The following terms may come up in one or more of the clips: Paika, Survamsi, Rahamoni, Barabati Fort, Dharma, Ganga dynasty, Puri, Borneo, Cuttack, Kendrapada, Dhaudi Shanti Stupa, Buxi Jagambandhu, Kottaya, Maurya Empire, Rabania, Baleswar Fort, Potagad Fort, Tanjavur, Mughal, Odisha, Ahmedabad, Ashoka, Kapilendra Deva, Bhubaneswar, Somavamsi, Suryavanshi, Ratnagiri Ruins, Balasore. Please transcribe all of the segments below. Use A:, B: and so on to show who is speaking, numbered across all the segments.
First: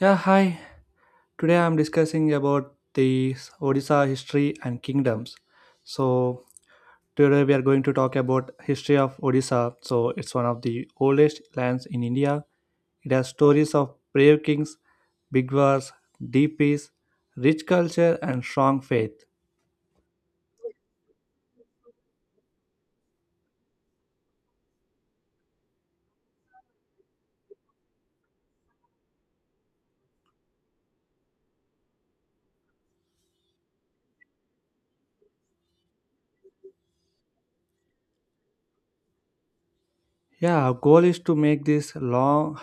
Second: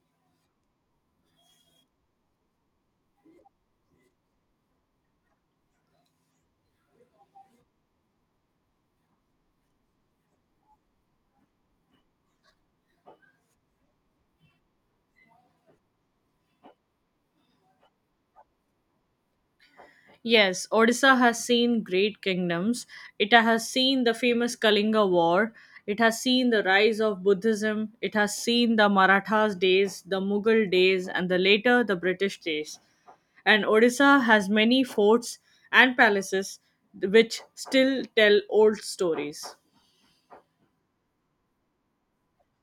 A: Yeah, hi. Today I'm discussing about the Odisha history and kingdoms. So today we are going to talk about history of Odisha. So it's one of the oldest lands in India. It has stories of brave kings, big wars, deep peace, rich culture, and strong faith.
B: Yes, Odisha has seen great kingdoms. It has seen the famous Kalinga War. It has seen the rise of Buddhism. It has seen the Marathas' days, the Mughal days, and the later the British days. And Odisha has many forts and palaces which still tell old stories.
A: Yeah, our goal is to make this long.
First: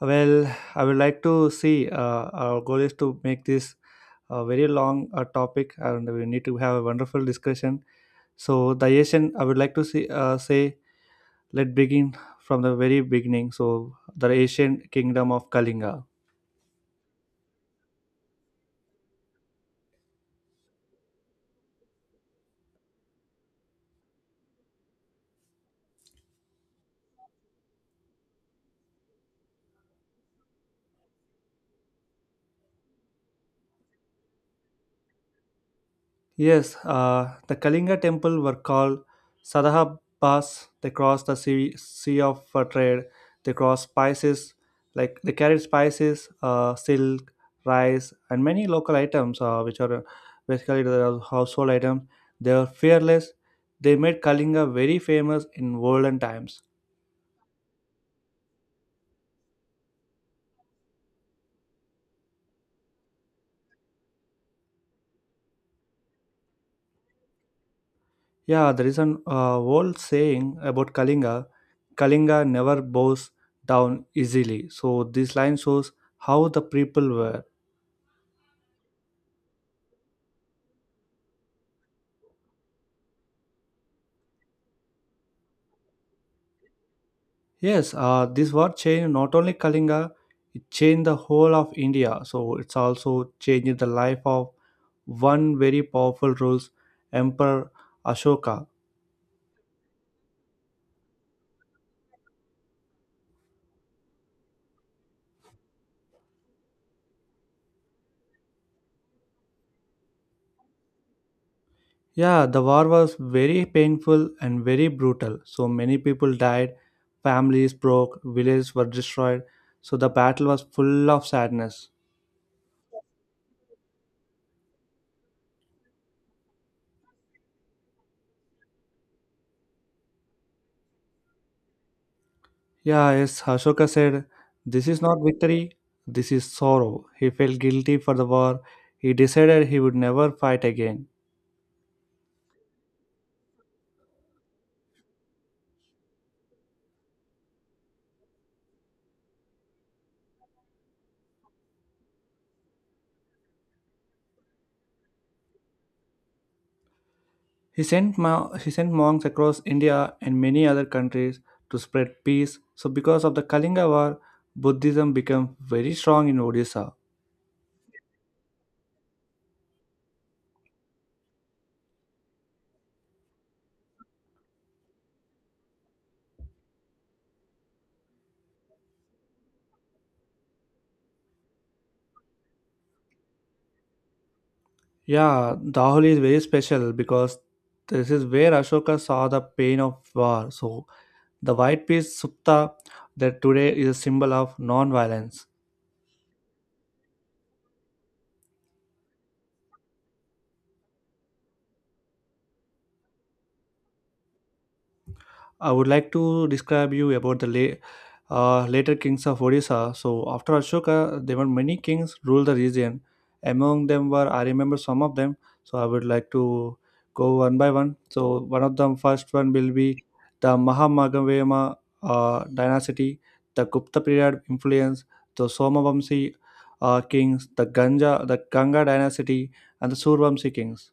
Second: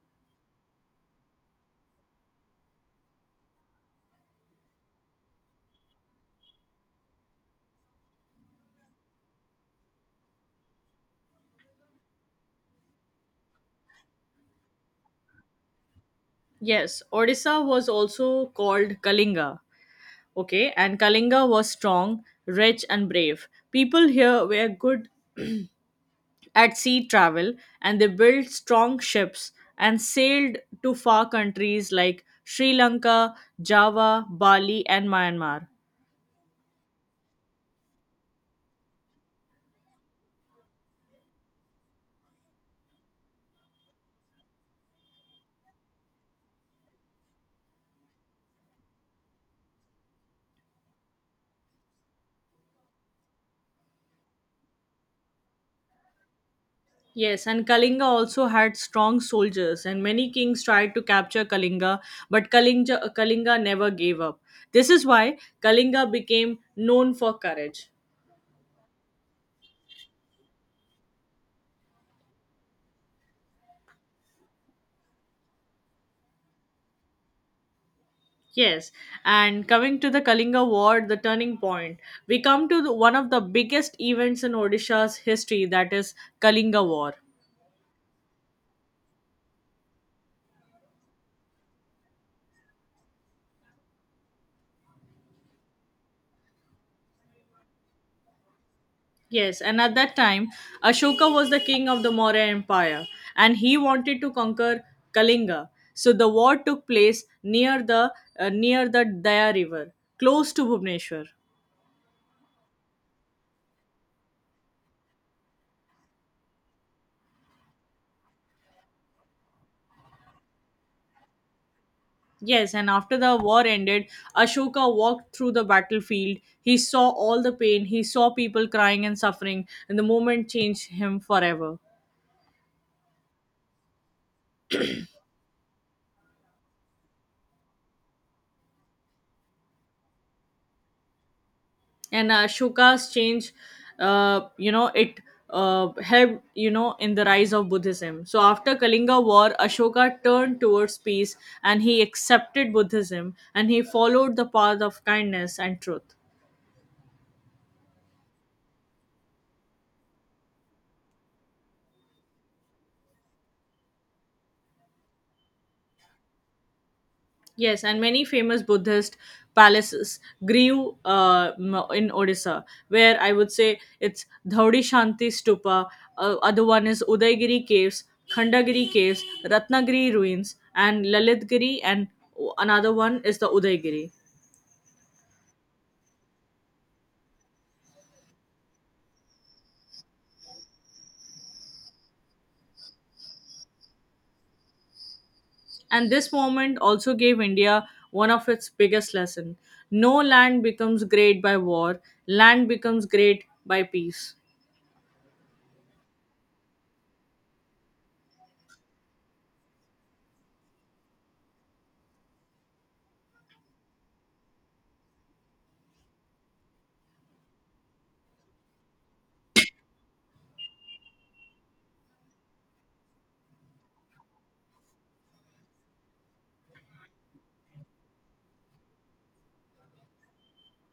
A: Well, I would like to see. Our goal is to make this a very long topic, and we need to have a wonderful discussion. So the Asian, I would like to see, say, let begin from the very beginning. So the ancient kingdom of Kalinga.
B: Yes, Odisha was also called Kalinga. Okay, and Kalinga was strong, rich, and brave. People here were good at sea travel and they built strong ships and sailed to far countries like Sri Lanka, Java, Bali, and Myanmar.
A: Yes, the Kalinga temple were called Sadahabas. They crossed the sea, sea of trade. They crossed spices, like they carried spices, silk, rice, and many local items, which are basically the household items. They were fearless. They made Kalinga very famous in olden times.
B: Yes, and Kalinga also had strong soldiers, and many kings tried to capture Kalinga, but Kalinga never gave up. This is why Kalinga became known for courage.
A: Yeah, there is an old saying about Kalinga never bows down easily. So this line shows how the people were.
B: Yes, and coming to the Kalinga War, the turning point, we come to one of the biggest events in Odisha's history, that is Kalinga War.
A: Yes, this war changed not only Kalinga, it changed the whole of India. So it's also changed the life of one very powerful rules, Emperor Ashoka.
B: Yes, and at that time, Ashoka was the king of the Maurya Empire and he wanted to conquer Kalinga. So the war took place near the Daya River, close to Bhubaneswar.
A: Yeah, the war was very painful and very brutal. So many people died, families broke, villages were destroyed. So the battle was full of sadness.
B: Yes, and after the war ended, Ashoka walked through the battlefield. He saw all the pain, he saw people crying and suffering, and the moment changed him forever.
A: Yeah, as Ashoka said, this is not victory, this is sorrow. He felt guilty for the war. He decided he would never fight again.
B: And Ashoka's change you know it helped in the rise of Buddhism. So after Kalinga War, Ashoka turned towards peace, and he accepted Buddhism and he followed the path of kindness and truth.
A: He sent monks across India and many other countries to spread peace. So, because of the Kalinga War, Buddhism became very strong in Odisha.
B: Yes, and many famous Buddhist palaces grew in Odisha, where I would say it's Dhaudi Shanti Stupa, other one is Udaygiri Caves, Khandagiri Caves, Ratnagiri Ruins, and Lalitgiri, and another one is the Udaygiri.
A: Yeah, Dahul is very special because this is where Ashoka saw the pain of war. So the white piece Supta that today is a symbol of non-violence.
B: And this moment also gave India one of its biggest lesson. No land becomes great by war, land becomes great by peace.
A: I would like to describe you about the later kings of Odisha. So after Ashoka, there were many kings ruled the region. Among them were I remember some of them. So I would like to go one by one. So one of them first one will be the Mahamagavema dynasty, the Gupta period influence, the Somavamsi kings, the Ganga dynasty, and the Survamsi kings.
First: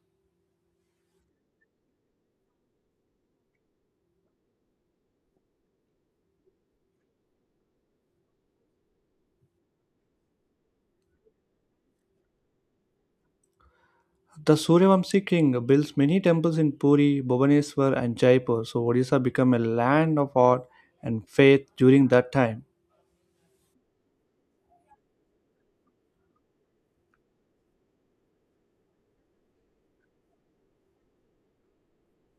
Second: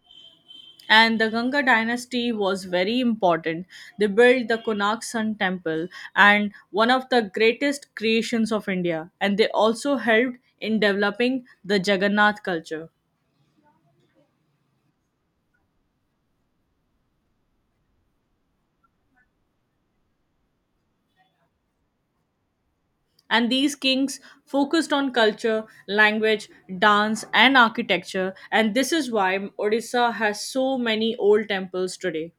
B: And the Ganga dynasty was very important. They built the Konark Sun Temple and one of the greatest creations of India, and they also helped in developing the Jagannath culture.
A: The Suryavanshi king builds many temples in Puri, Bhubaneswar, and Jaipur, so Odisha became a land of art and faith during that time.
B: And these kings focused on culture, language, dance, and architecture, and this is why Odisha has so many old temples today.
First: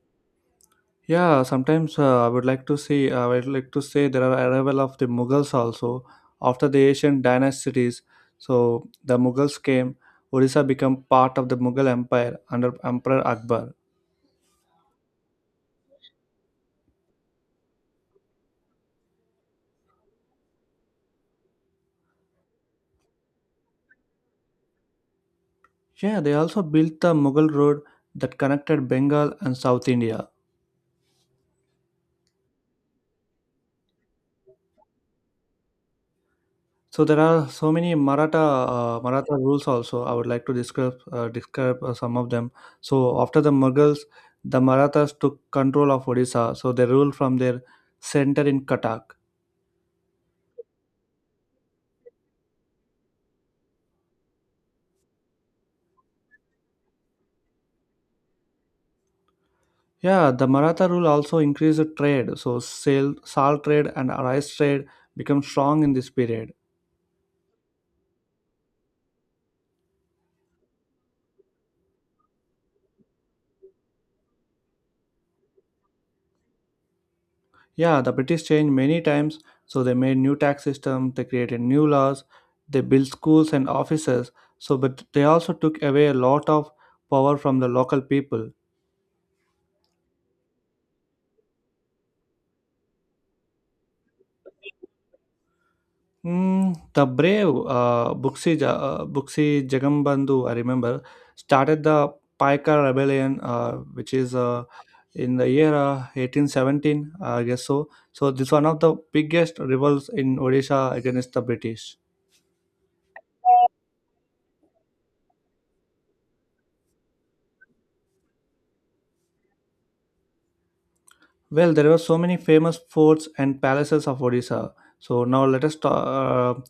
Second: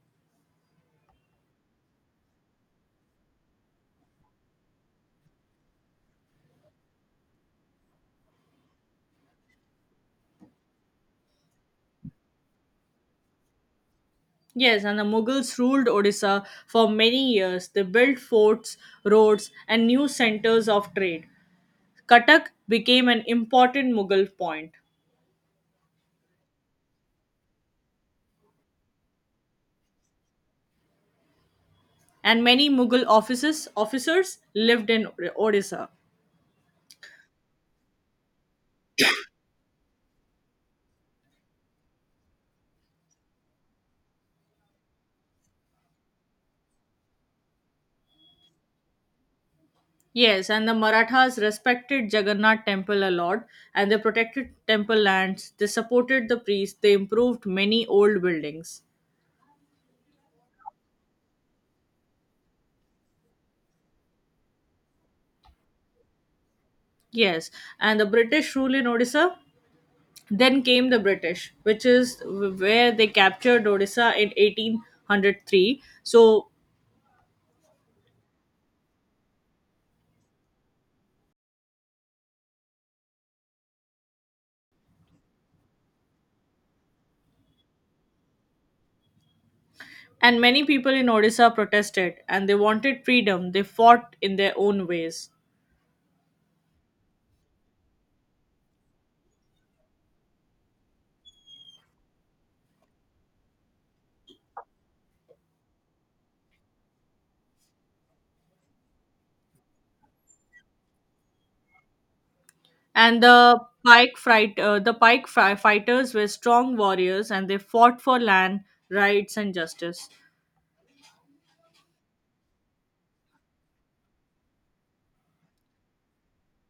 A: Yeah, sometimes I would like to say there are arrival of the Mughals also after the Asian dynasties. So the Mughals came. Odisha became part of the Mughal Empire under Emperor Akbar.
B: Yes, and the Mughals ruled Odisha for many years. They built forts, roads, and new centers of trade. Cuttack became an important Mughal point,
A: Yeah, they also built the Mughal road that connected Bengal and South India.
B: and many Mughal offices, officers lived in Odisha.
A: So there are so many Maratha rules also. I would like to describe some of them. So after the Mughals, the Marathas took control of Odisha. So they ruled from their center in Cuttack.
B: Yes, and the Marathas respected Jagannath temple a lot, and they protected temple lands, they supported the priests, they improved many old buildings.
A: Yeah, the Maratha rule also increased the trade. So salt trade and rice trade become strong in this period.
B: Yes, and the British rule in Odisha. Then came the British, which is where they captured Odisha in 1803. So
A: Yeah, the British changed many times, so they made new tax system, they created new laws, they built schools and offices. So, but they also took away a lot of power from the local people.
B: and many people in Odisha protested and they wanted freedom. They fought in their own ways.
A: The brave Buxi Jagambandhu, I remember, started the Paika rebellion, which is in the year 1817, I guess so. So this one of the biggest revolts in Odisha against the British.
B: And the pike, fright, the pike fri- fighters were strong warriors and they fought for land, rights, and justice.
A: Well, there were so many famous forts and palaces of Odisha. So now let us ta- uh,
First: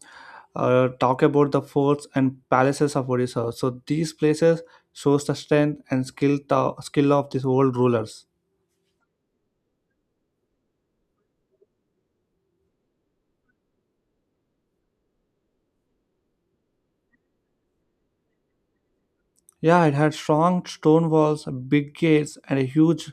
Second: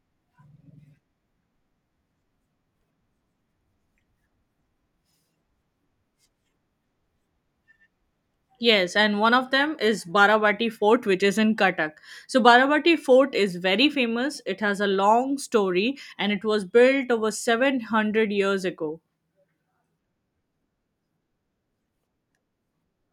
A: uh, talk about the forts and palaces of Odisha. So these places shows the strength and skill tho- skill of these old rulers.
B: Yes, and one of them is Barabati Fort, which is in Cuttack. So, Barabati Fort is very famous. It has a long story and it was built over 700 years ago.
A: Yeah, it had strong stone walls, big gates, and a huge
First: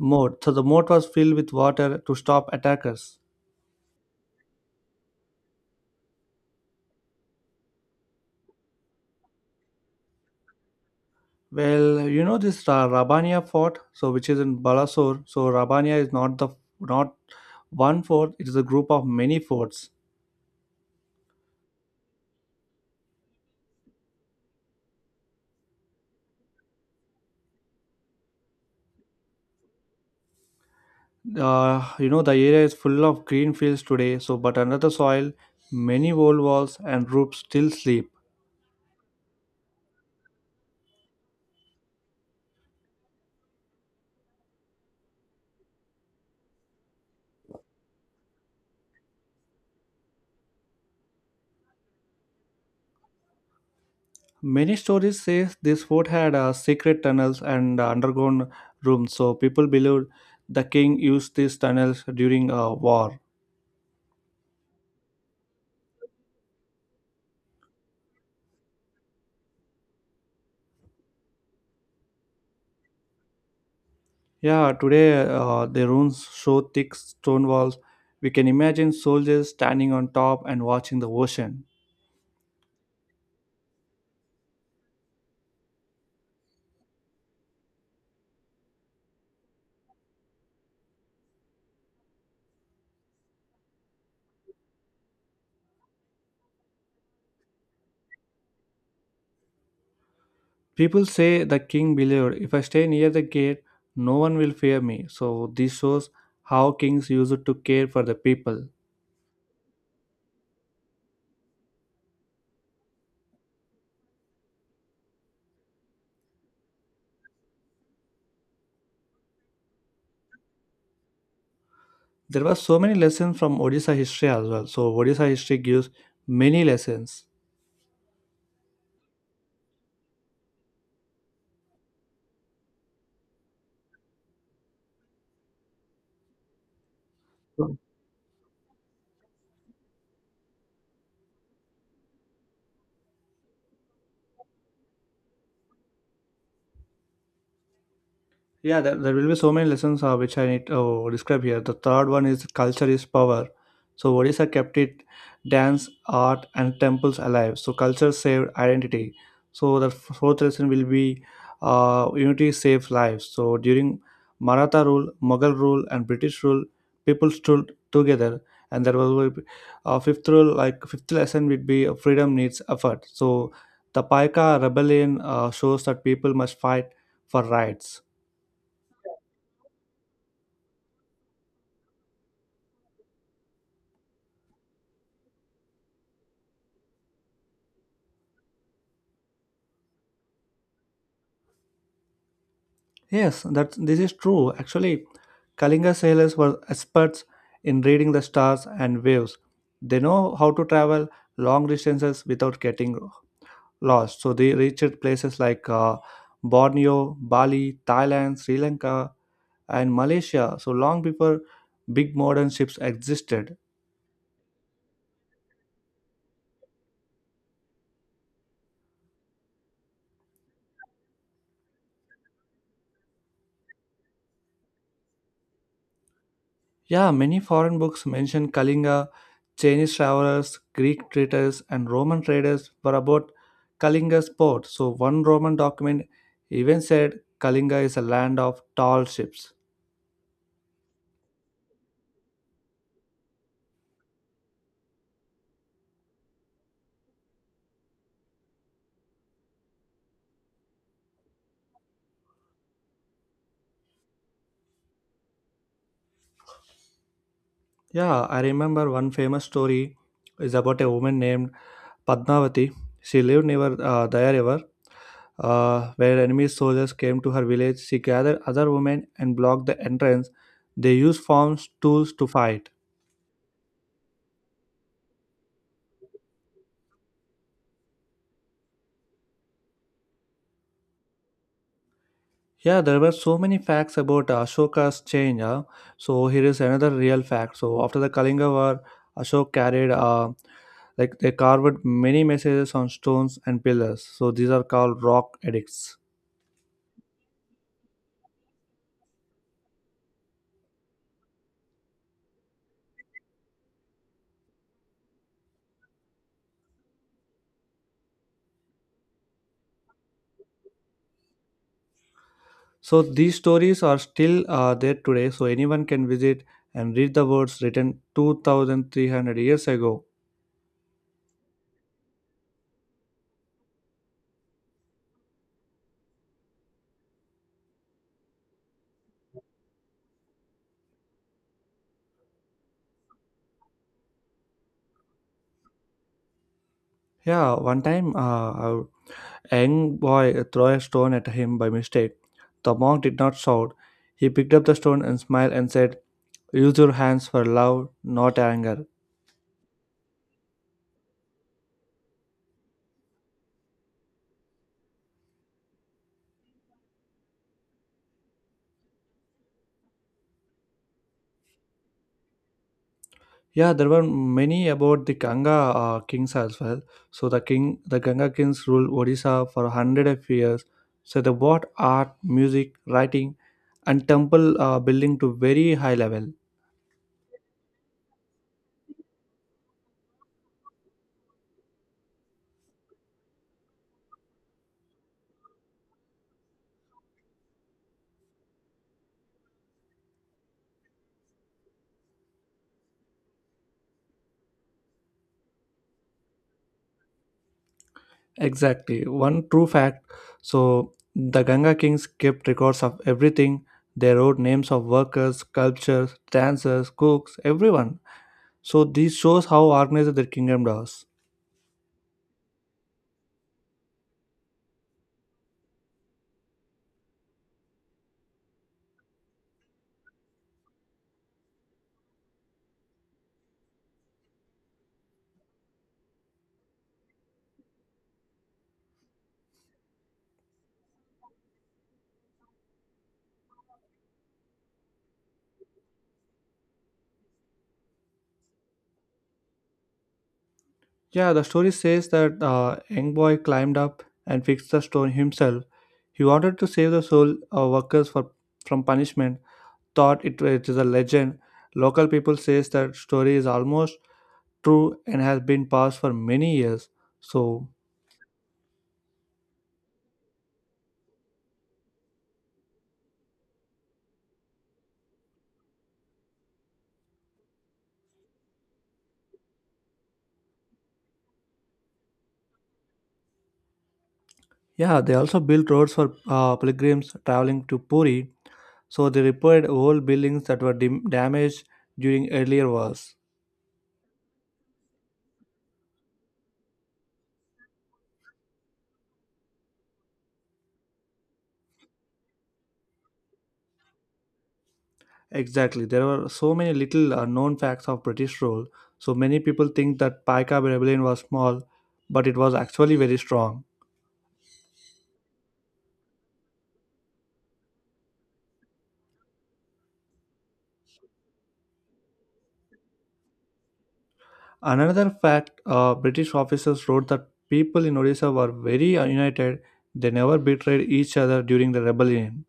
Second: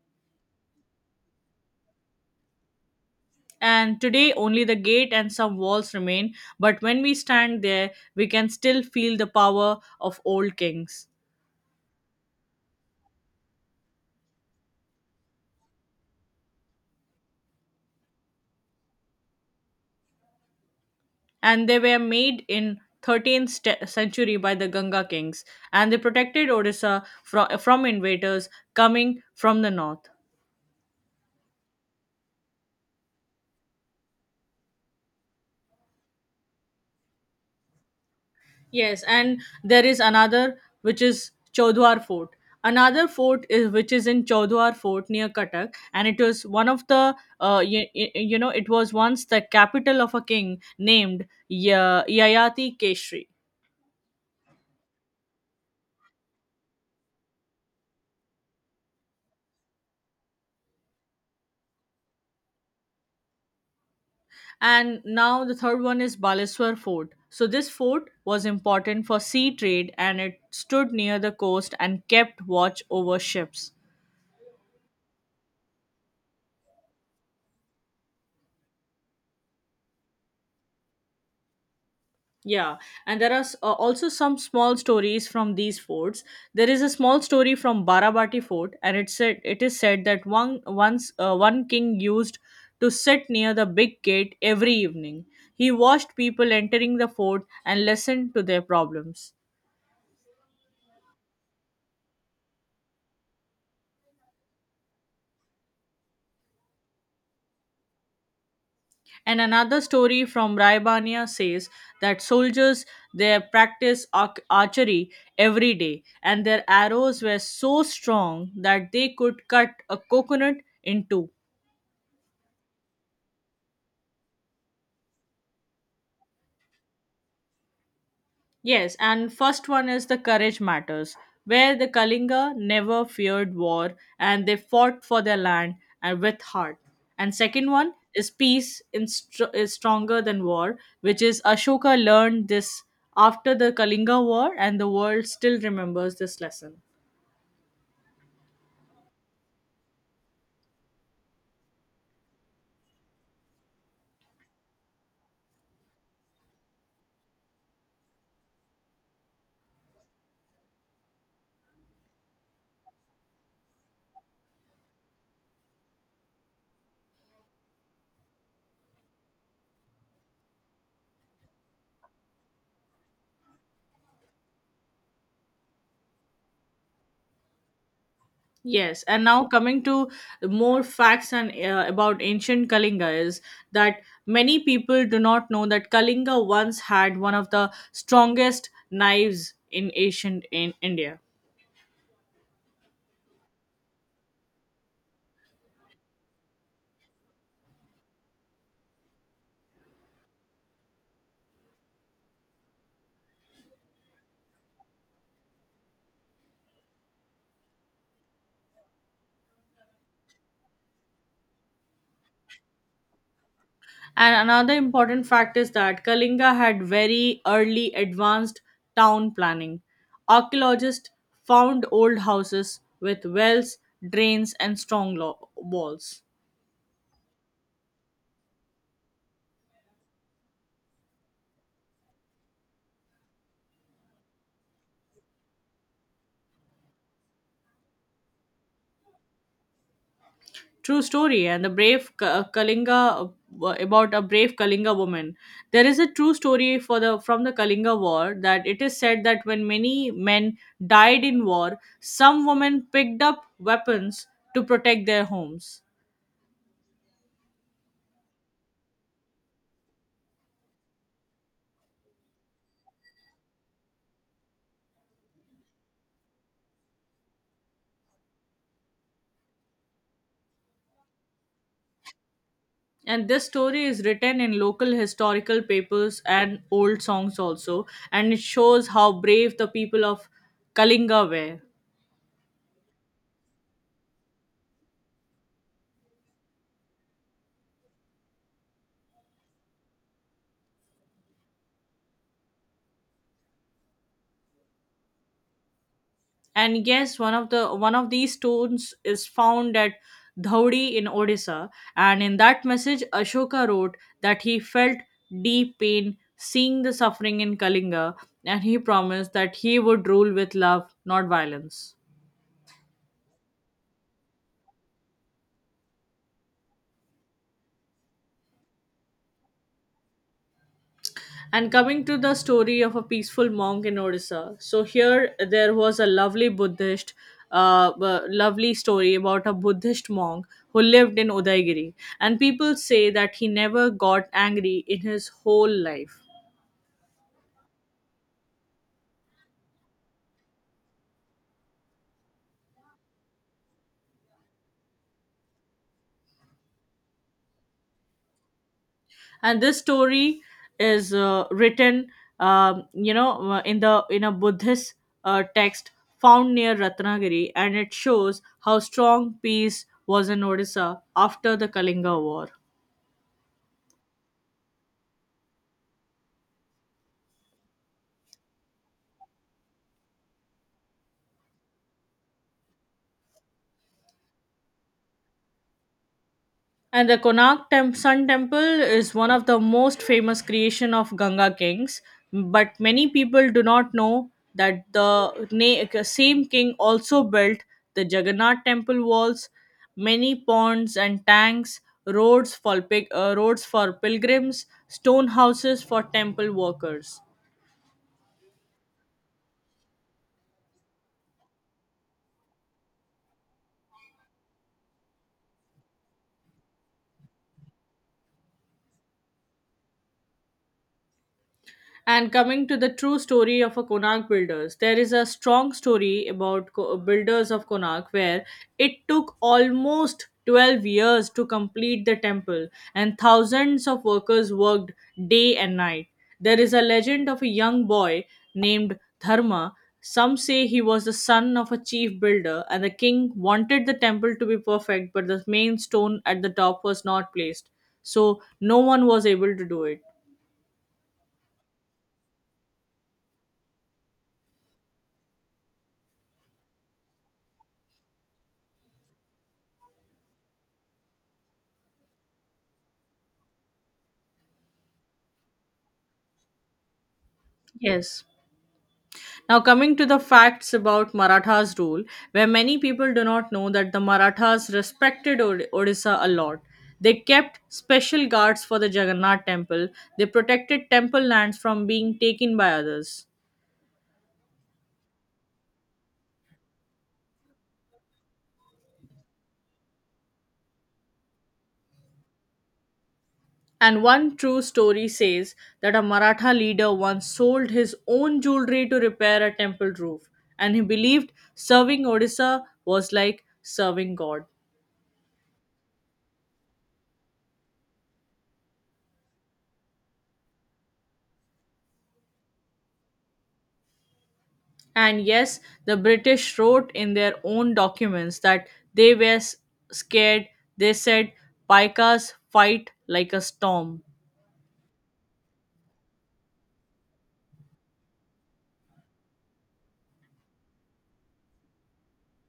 A: moat. So the moat was filled with water to stop attackers.
B: And today only the gate and some walls remain, but when we stand there we can still feel the power of old kings.
A: Well, you know this Rabania fort, so which is in Balasore. So Rabania is not one fort; it is a group of many forts.
B: And they were made in 13th st- century by the Ganga kings, and they protected Odisha from invaders coming from the north.
A: You know, the area is full of green fields today, so but under the soil, many old walls and roofs still sleep.
B: Yes, and there is another which is Chodwar Fort. Another fort is which is in Chodwar Fort near Cuttack, and it was one of the, you know, it was once the capital of a king named Ya Yayati Keshri.
A: Many stories say this fort had secret tunnels and underground rooms, so people believed the king used these tunnels during a war.
B: And now the third one is Baleswar Fort. So this fort was important for sea trade, and it stood near the coast and kept watch over ships.
A: Yeah, today the ruins show thick stone walls. We can imagine soldiers standing on top and watching the ocean.
B: Yeah, and also some small stories from these forts. There is a small story from Barabati Fort, and it said it is said that one once one king used to sit near the big gate every evening. He watched people entering the fort and listened to their problems.
A: People say the king believed if I stay near the gate, no one will fear me. So this shows how kings used to care for the people.
B: And another story from Raibania says that soldiers they practice archery every day, and their arrows were so strong that they could cut a coconut in two.
A: There were so many lessons from Odisha history as well. So Odisha history gives many lessons.
B: Yes, and first one is the courage matters, where the Kalinga never feared war and they fought for their land and with heart. And second one is peace is stronger than war, which is Ashoka learned this after the Kalinga war, and the world still remembers this lesson.
A: Yeah, there will be so many lessons which I need to describe here. The third one is culture is power. So Odisha kept it dance, art, and temples alive. So culture saved identity. So the fourth lesson will be unity saves lives. So during Maratha rule, Mughal rule, and British rule, people stood together. And there was a fifth rule, like fifth lesson would be freedom needs effort. So the Paika rebellion shows that people must fight for rights.
B: Yes, and now coming to more facts and about ancient Kalinga is that many people do not know that Kalinga once had one of the strongest knives in ancient in India.
A: Yes, that this is true. Actually, Kalinga sailors were experts in reading the stars and waves. They know how to travel long distances without getting lost. So they reached places like Borneo, Bali, Thailand, Sri Lanka, and Malaysia. So long before big modern ships existed.
B: And another important fact is that Kalinga had very early advanced town planning. Archaeologists found old houses with wells, drains, and strong walls.
A: Yeah, many foreign books mention Kalinga. Chinese travelers, Greek traders, and Roman traders were about Kalinga's port. So one Roman document even said Kalinga is a land of tall ships.
B: True story. And the brave Kalinga, about a brave Kalinga woman. There is a true story for the from the Kalinga War that it is said that when many men died in war, some women picked up weapons to protect their homes.
A: Yeah, I remember one famous story is about a woman named Padmavati. She lived near Daya River, where enemy soldiers came to her village. She gathered other women and blocked the entrance. They used forms tools to fight.
B: And this story is written in local historical papers and old songs also, and it shows how brave the people of Kalinga were.
A: Yeah, there were so many facts about Ashoka's change. So here is another real fact. So after the Kalinga War, Ashoka carried like they carved many messages on stones and pillars. So these are called rock edicts.
B: And yes, one of these stones is found at Dhaudi in Odisha, and in that message Ashoka wrote that he felt deep pain seeing the suffering in Kalinga, and he promised that he would rule with love, not violence.
A: So these stories are still there today. So anyone can visit and read the words written 2,300 years ago.
B: And coming to the story of a peaceful monk in Odisha. So here there was a lovely Buddhist, lovely story about a Buddhist monk who lived in Udaigiri. And people say that he never got angry in his whole life.
A: Yeah, one time a young boy threw a stone at him by mistake. The monk did not shout. He picked up the stone and smiled and said, use your hands for love not anger.
B: And this story is written, in the in a Buddhist text found near Ratnagiri, and it shows how strong peace was in Odisha after the Kalinga War.
A: Yeah, there were many about the Ganga kings as well. So the Ganga kings ruled Odisha for 100 of years. So they brought art, music, writing, and temple building to very high level.
B: And the Konark Tem- Sun Temple is one of the most famous creation of Ganga kings, but many people do not know that the same king also built the Jagannath temple walls, many ponds and tanks, roads for pilgrims, stone houses for temple workers.
A: Exactly, one true fact. So the Ganga kings kept records of everything. They wrote names of workers, sculptors, dancers, cooks, everyone. So this shows how organized their kingdom was.
B: And coming to the true story of a Konark builders, there is a strong story about builders of Konark where it took almost 12 years to complete the temple, and thousands of workers worked day and night. There is a legend of a young boy named Dharma. Some say he was the son of a chief builder and the king wanted the temple to be perfect, but the main stone at the top was not placed. So no one was able to do it.
A: Yeah, the story says that young boy climbed up and fixed the stone himself. He wanted to save the soul workers for, from punishment. Thought it, it is a legend. Local people says that story is almost true and has been passed for many years. So
B: Yes. Now, coming to the facts about Marathas' rule, where many people do not know that the Marathas respected Odisha a lot. They kept special guards for the Jagannath temple, they protected temple lands from being taken by others.
A: yeah, they also built roads for pilgrims traveling to Puri. So they repaired old buildings that were damaged during earlier wars.
B: And one true story says that a Maratha leader once sold his own jewelry to repair a temple roof, and he believed serving Odisha was like serving God.
A: Exactly. There were so many little known facts of British rule. So many people think that Paika rebellion was small, but it was actually very strong.
B: And yes, the British wrote in their own documents that they were scared. They said, Paikas fight like a storm.
A: Another fact, British officers wrote that people in Odisha were very united. They never betrayed each other during the rebellion.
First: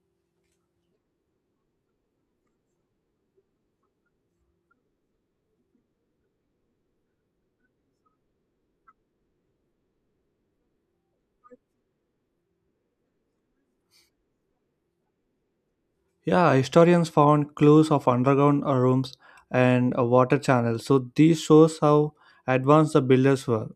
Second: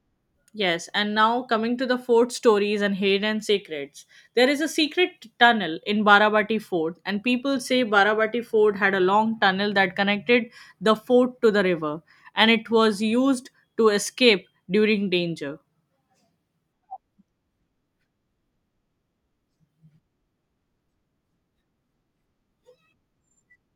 B: Yes, and now coming to the fort stories and hidden secrets. There is a secret tunnel in Barabati Fort, and people say Barabati Fort had a long tunnel that connected the fort to the river, and it was used to escape during danger.
A: Yeah, historians found clues of underground rooms and water channels. So these shows how advanced the builders were.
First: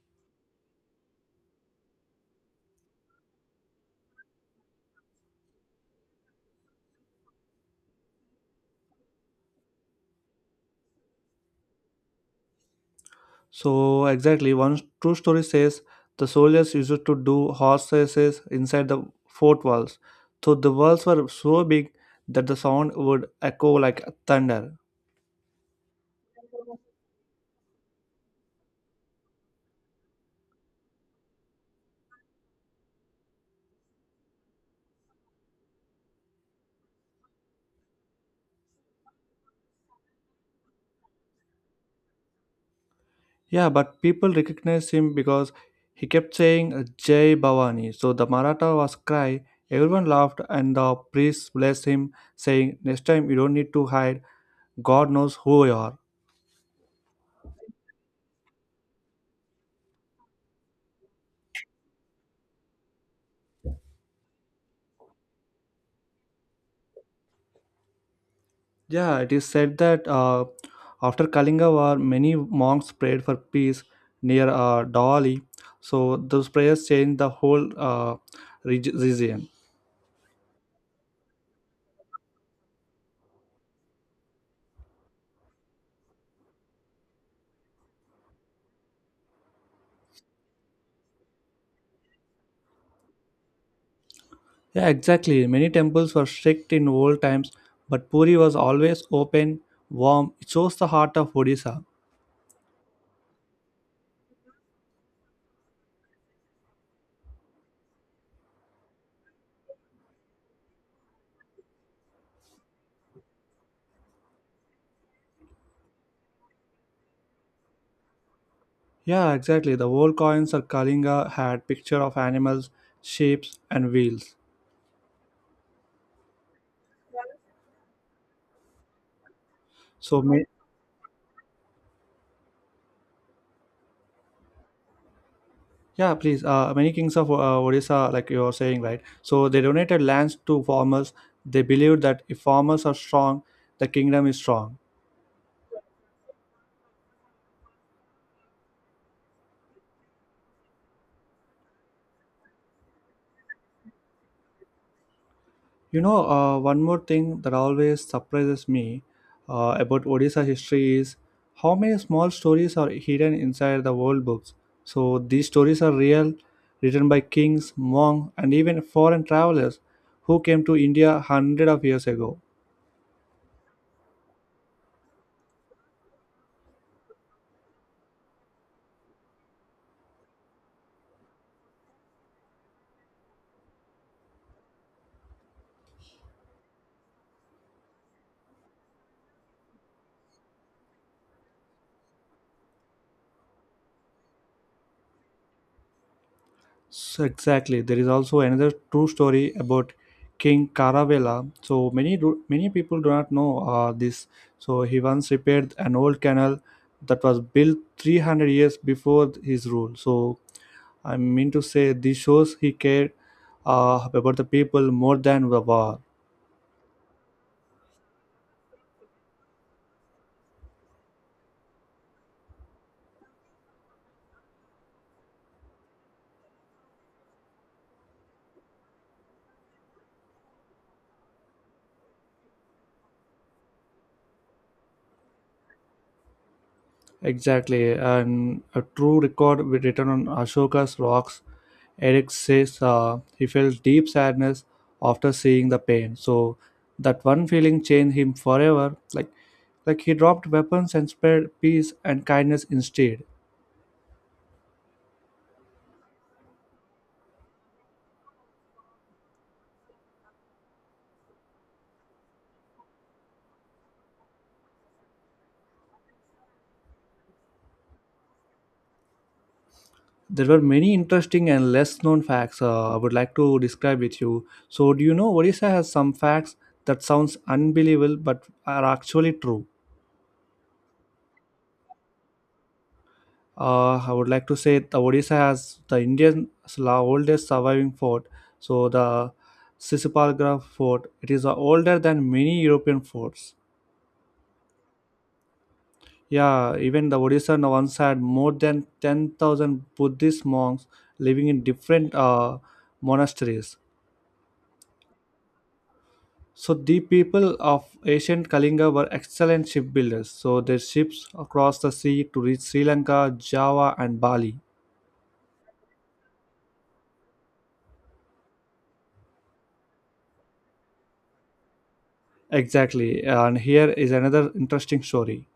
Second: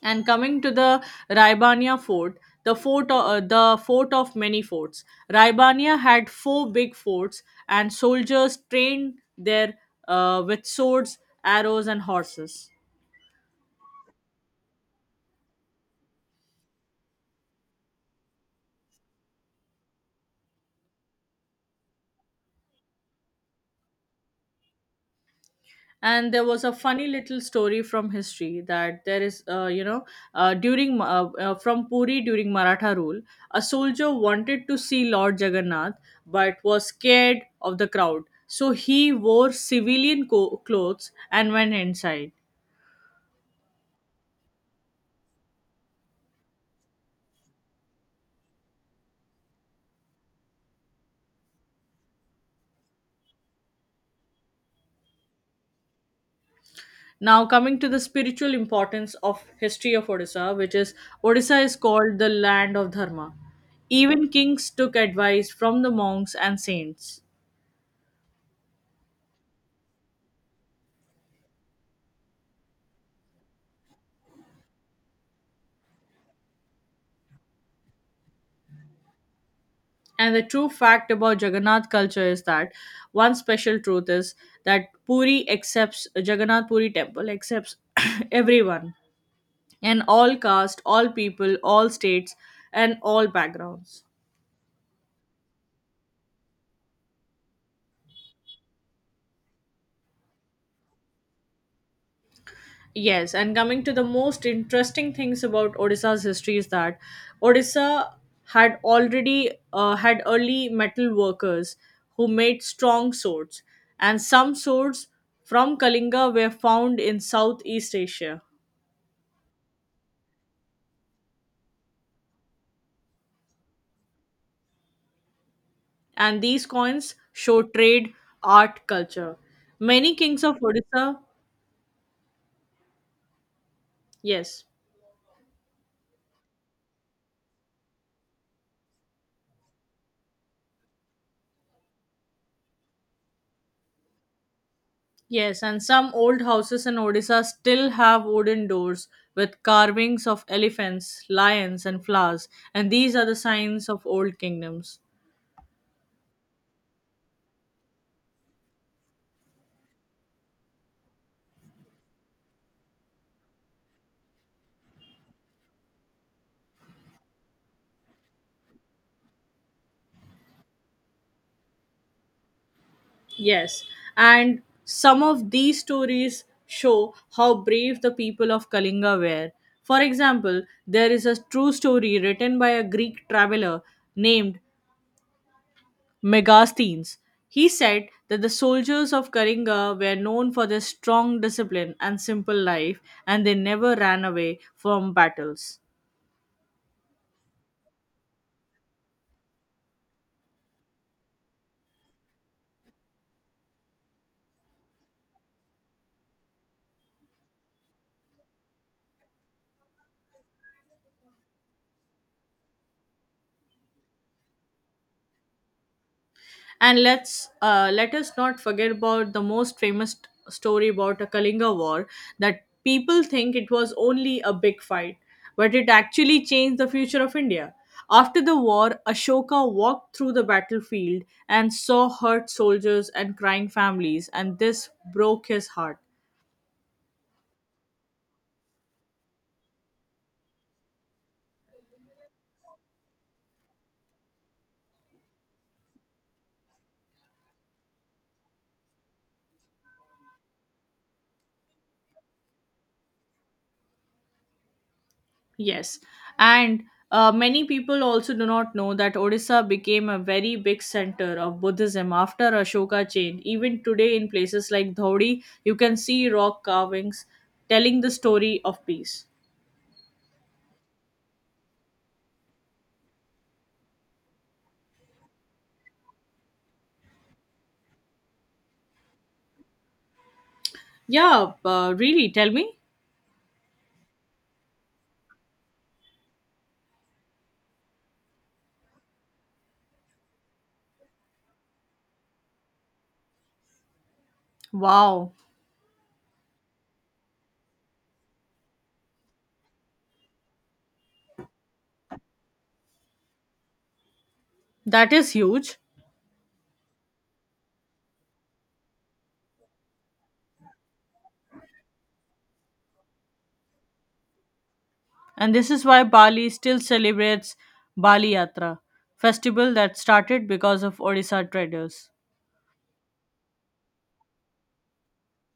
B: And coming to the Raibania fort, the fort of many forts. Raibania had four big forts, and soldiers trained there with swords, arrows, and horses.
A: So exactly, one true story says the soldiers used to do horse races inside the fort walls. So the walls were so big that the sound would echo like thunder.
B: And there was a funny little story from history that there is, you know, during from Puri during Maratha rule, a soldier wanted to see Lord Jagannath but was scared of the crowd, so he wore civilian co- clothes and went inside.
A: Yeah, but people recognized him because he kept saying Jai Bhavani. So the Maratha was cry. Everyone laughed, and the priest blessed him, saying, "Next time you don't need to hide. God knows who you are."
B: Now, coming to the spiritual importance of history of Odisha, which is Odisha is called the land of Dharma. Even kings took advice from the monks and saints.
A: Yeah, it is said that after Kalinga War, many monks prayed for peace near Dali. So those prayers changed the whole region.
B: And the true fact about Jagannath culture is that one special truth is that Puri accepts Jagannath Puri temple accepts everyone and all caste, all people, all states, and all backgrounds.
A: Yeah, exactly. Many temples were strict in old times, but Puri was always open, warm. It shows the heart of Odisha.
B: Yes, and coming to the most interesting things about Odisha's history is that Odisha had already had early metal workers who made strong swords, and some swords from Kalinga were found in Southeast Asia.
A: Yeah, exactly. The old coins of Kalinga had picture of animals, sheep, and wheels.
B: And these coins show trade, art, culture. Many
A: So ma-
B: kings of Odisha, yes.
A: Yeah, please. Many kings of Odisha, like you're saying, right? So they donated lands to farmers. They believed that if farmers are strong, the kingdom is strong.
B: Yes, and some old houses in Odisha still have wooden doors with carvings of elephants, lions, and flowers, and these are the signs of old kingdoms.
A: You know, one more thing that always surprises me about Odisha history is how many small stories are hidden inside the old books. So these stories are real, written by kings, monks, and even foreign travelers who came to India hundred of years ago.
B: Yes, and some of these stories show how brave the people of Kalinga were. For example, there is a true story written by a Greek traveler named Megasthenes. He said that the soldiers of Kalinga were known for their strong discipline and simple life, and they never ran away from battles.
A: So exactly, there is also another true story about King Caravela. So many people do not know this. So he once repaired an old canal that was built 300 years before his rule. So I mean to say, this shows he cared about the people more than the war.
B: And let us not forget about the most famous story about a Kalinga war that people think it was only a big fight, but it actually changed the future of India. After the war, Ashoka walked through the battlefield and saw hurt soldiers and crying families, and this broke his heart.
A: Exactly, and a true record with written on Ashoka's rocks Eric says he felt deep sadness after seeing the pain. So that one feeling changed him forever. Like he dropped weapons and spread peace and kindness instead.
B: Yes, and many people also do not know that Odisha became a very big center of Buddhism after Ashoka chain. Even today, in places like Dhaudi, you can see rock carvings telling the story of peace.
A: There were many interesting and less known facts I would like to describe with you. So do you know Odisha has some facts that sounds unbelievable but are actually true?
B: Yeah, really, tell me.
A: I would like to say the Odisha has the Indian oldest surviving fort. So the Sisipalgra fort, it is older than many European forts.
B: Wow,
A: Yeah, even the Odisha now once had more than 10,000 Buddhist monks living in different monasteries.
B: that is huge.
A: So the people of ancient Kalinga were excellent shipbuilders. So their ships across the sea to reach Sri Lanka, Java and Bali.
B: And this is why Bali still celebrates Bali Yatra, festival that started because of Odisha traders.
A: Exactly. And here is another interesting story.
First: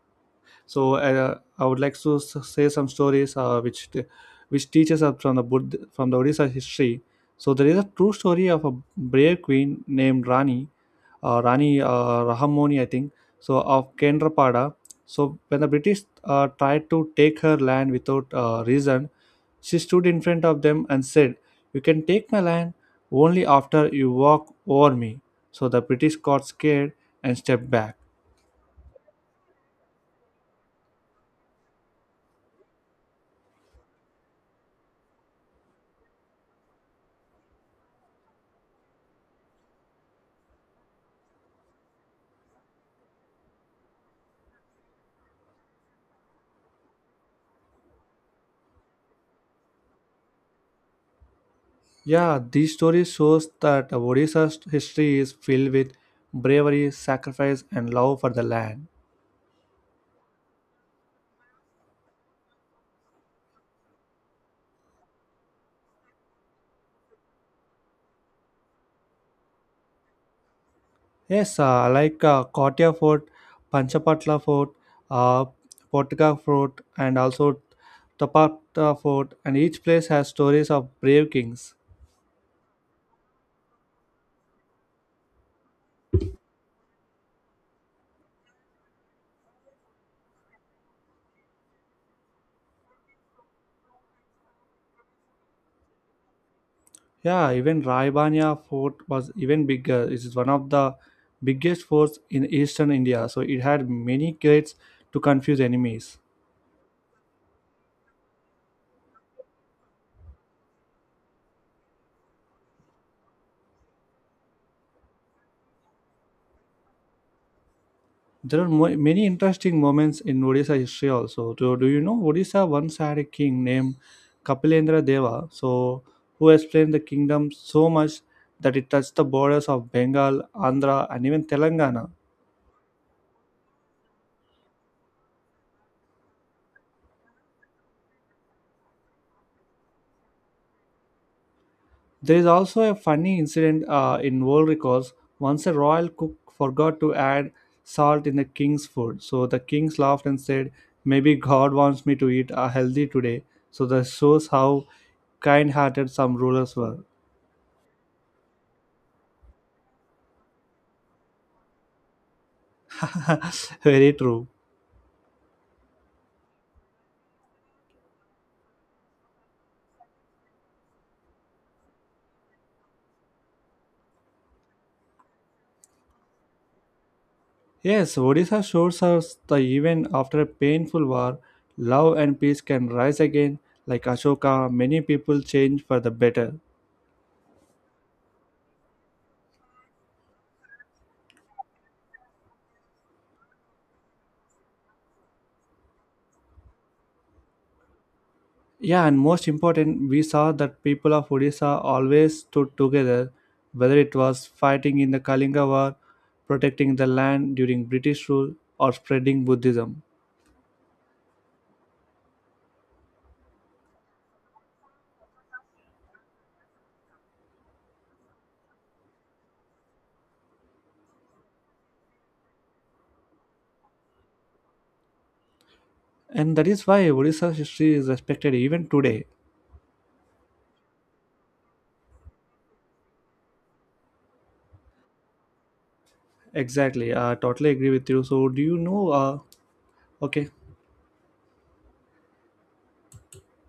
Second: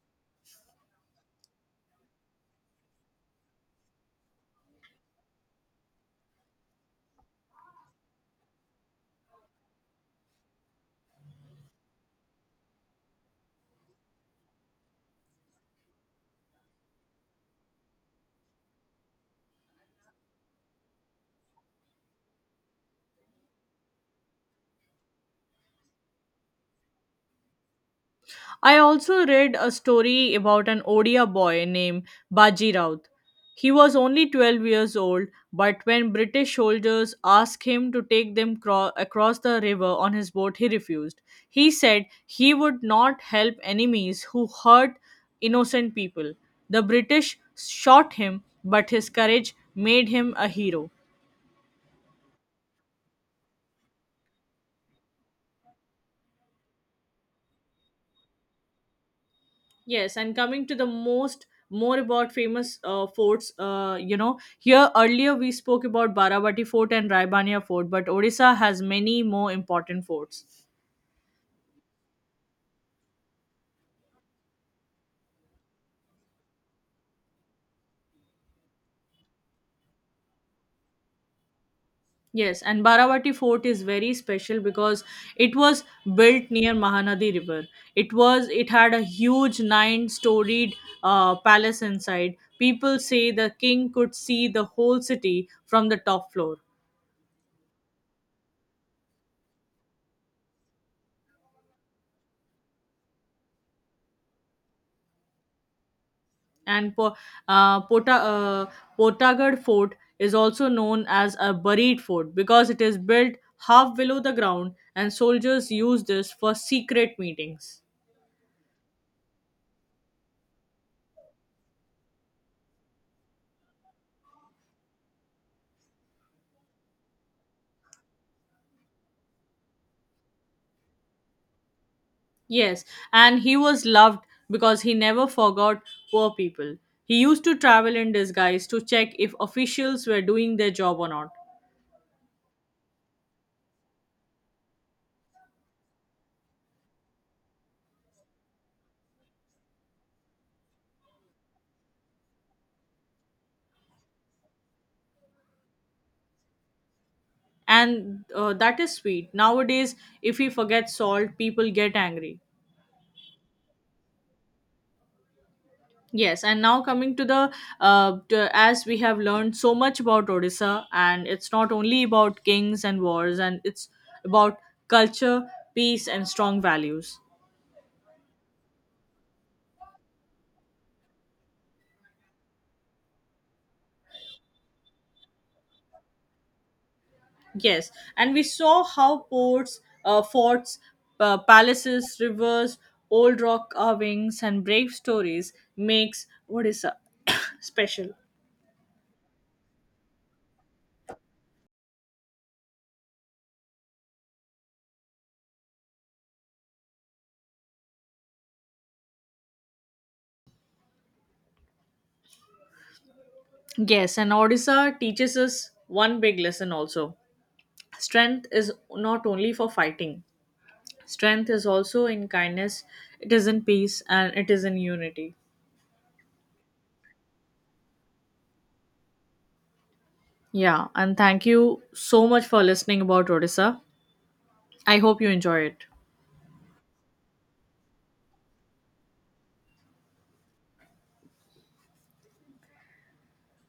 A: So I would like to s- say some stories which teaches us from the Buddha, from the Odisha history. So there is a true story of a brave queen named Rani Rahamoni, I think. So of Kendrapada. So when the British tried to take her land without reason, she stood in front of them and said, "You can take my land only after you walk over me." So the British got scared and stepped back.
B: I also read a story about an Odia boy named Baji Raut. He was only 12 years old, but when British soldiers asked him to take them cro- across the river on his boat, he refused. He said he would not help enemies who hurt innocent people. The British shot him, but his courage made him a hero.
A: Yeah, this story shows that Odisha's history is filled with bravery, sacrifice, and love for the land.
B: Yes, and coming to the most more about famous forts, here earlier we spoke about Baravati Fort and Raibania Fort, but Odisha has many more important forts.
A: Yes, like Kottaya Fort, Panchapatla Fort, uh, Potika Fort, and also Tapata Fort, and each place has stories of brave kings.
B: Yes, and Baravati Fort is very special because it was built near Mahanadi River. It had a huge nine-storied palace inside. People say the king could see the whole city from the top floor.
A: Yeah, even Raibania Fort was even bigger. It is one of the biggest forts in eastern India, so it had many gates to confuse enemies.
B: And uh, Pota, uh, Potagad Fort is also known as a buried fort because it is built half below the ground, and soldiers use this for secret meetings.
A: There are many interesting moments in Odisha history also. Do you know Odisha once had a king named Kapilendra Deva, so who explained the kingdom so much that it touched the borders of Bengal, Andhra, and even Telangana.
B: Yes, and he was loved because he never forgot poor people. He used to travel in disguise to check if officials were doing their job or not.
A: There is also a funny incident in world records. Once a royal cook forgot to add salt in the king's food, so the king laughed and said, "Maybe God wants me to eat healthy today." So that shows how kind-hearted some rulers were.
B: And that is sweet. Nowadays, if he forgets salt, people get angry.
A: Very true.
B: Yes, and now coming to the as we have learned so much about Odisha, and it's not only about kings and wars, and it's about culture, peace, and strong values.
A: Yes, Odisha shows us that even after a painful war, love and peace can rise again. Like Ashoka, many people change for the better.
B: Yes, and we saw how forts, palaces, rivers, old rock carvings, and brave stories makes Odisha special.
A: Yeah, and most important, we saw that people of Odisha always stood together, whether it was fighting in the Kalinga War, protecting the land during British rule, or spreading Buddhism.
B: Yes, and Odisha teaches us one big lesson also. Strength is not only for fighting, strength is also in kindness, it is in peace, and it is in unity.
A: And that is why Odisha's history is respected even today.
B: Yeah, and thank you so much for listening about Odisha. I hope you enjoy it.
A: Exactly, I totally agree with you. So, do you know? Okay.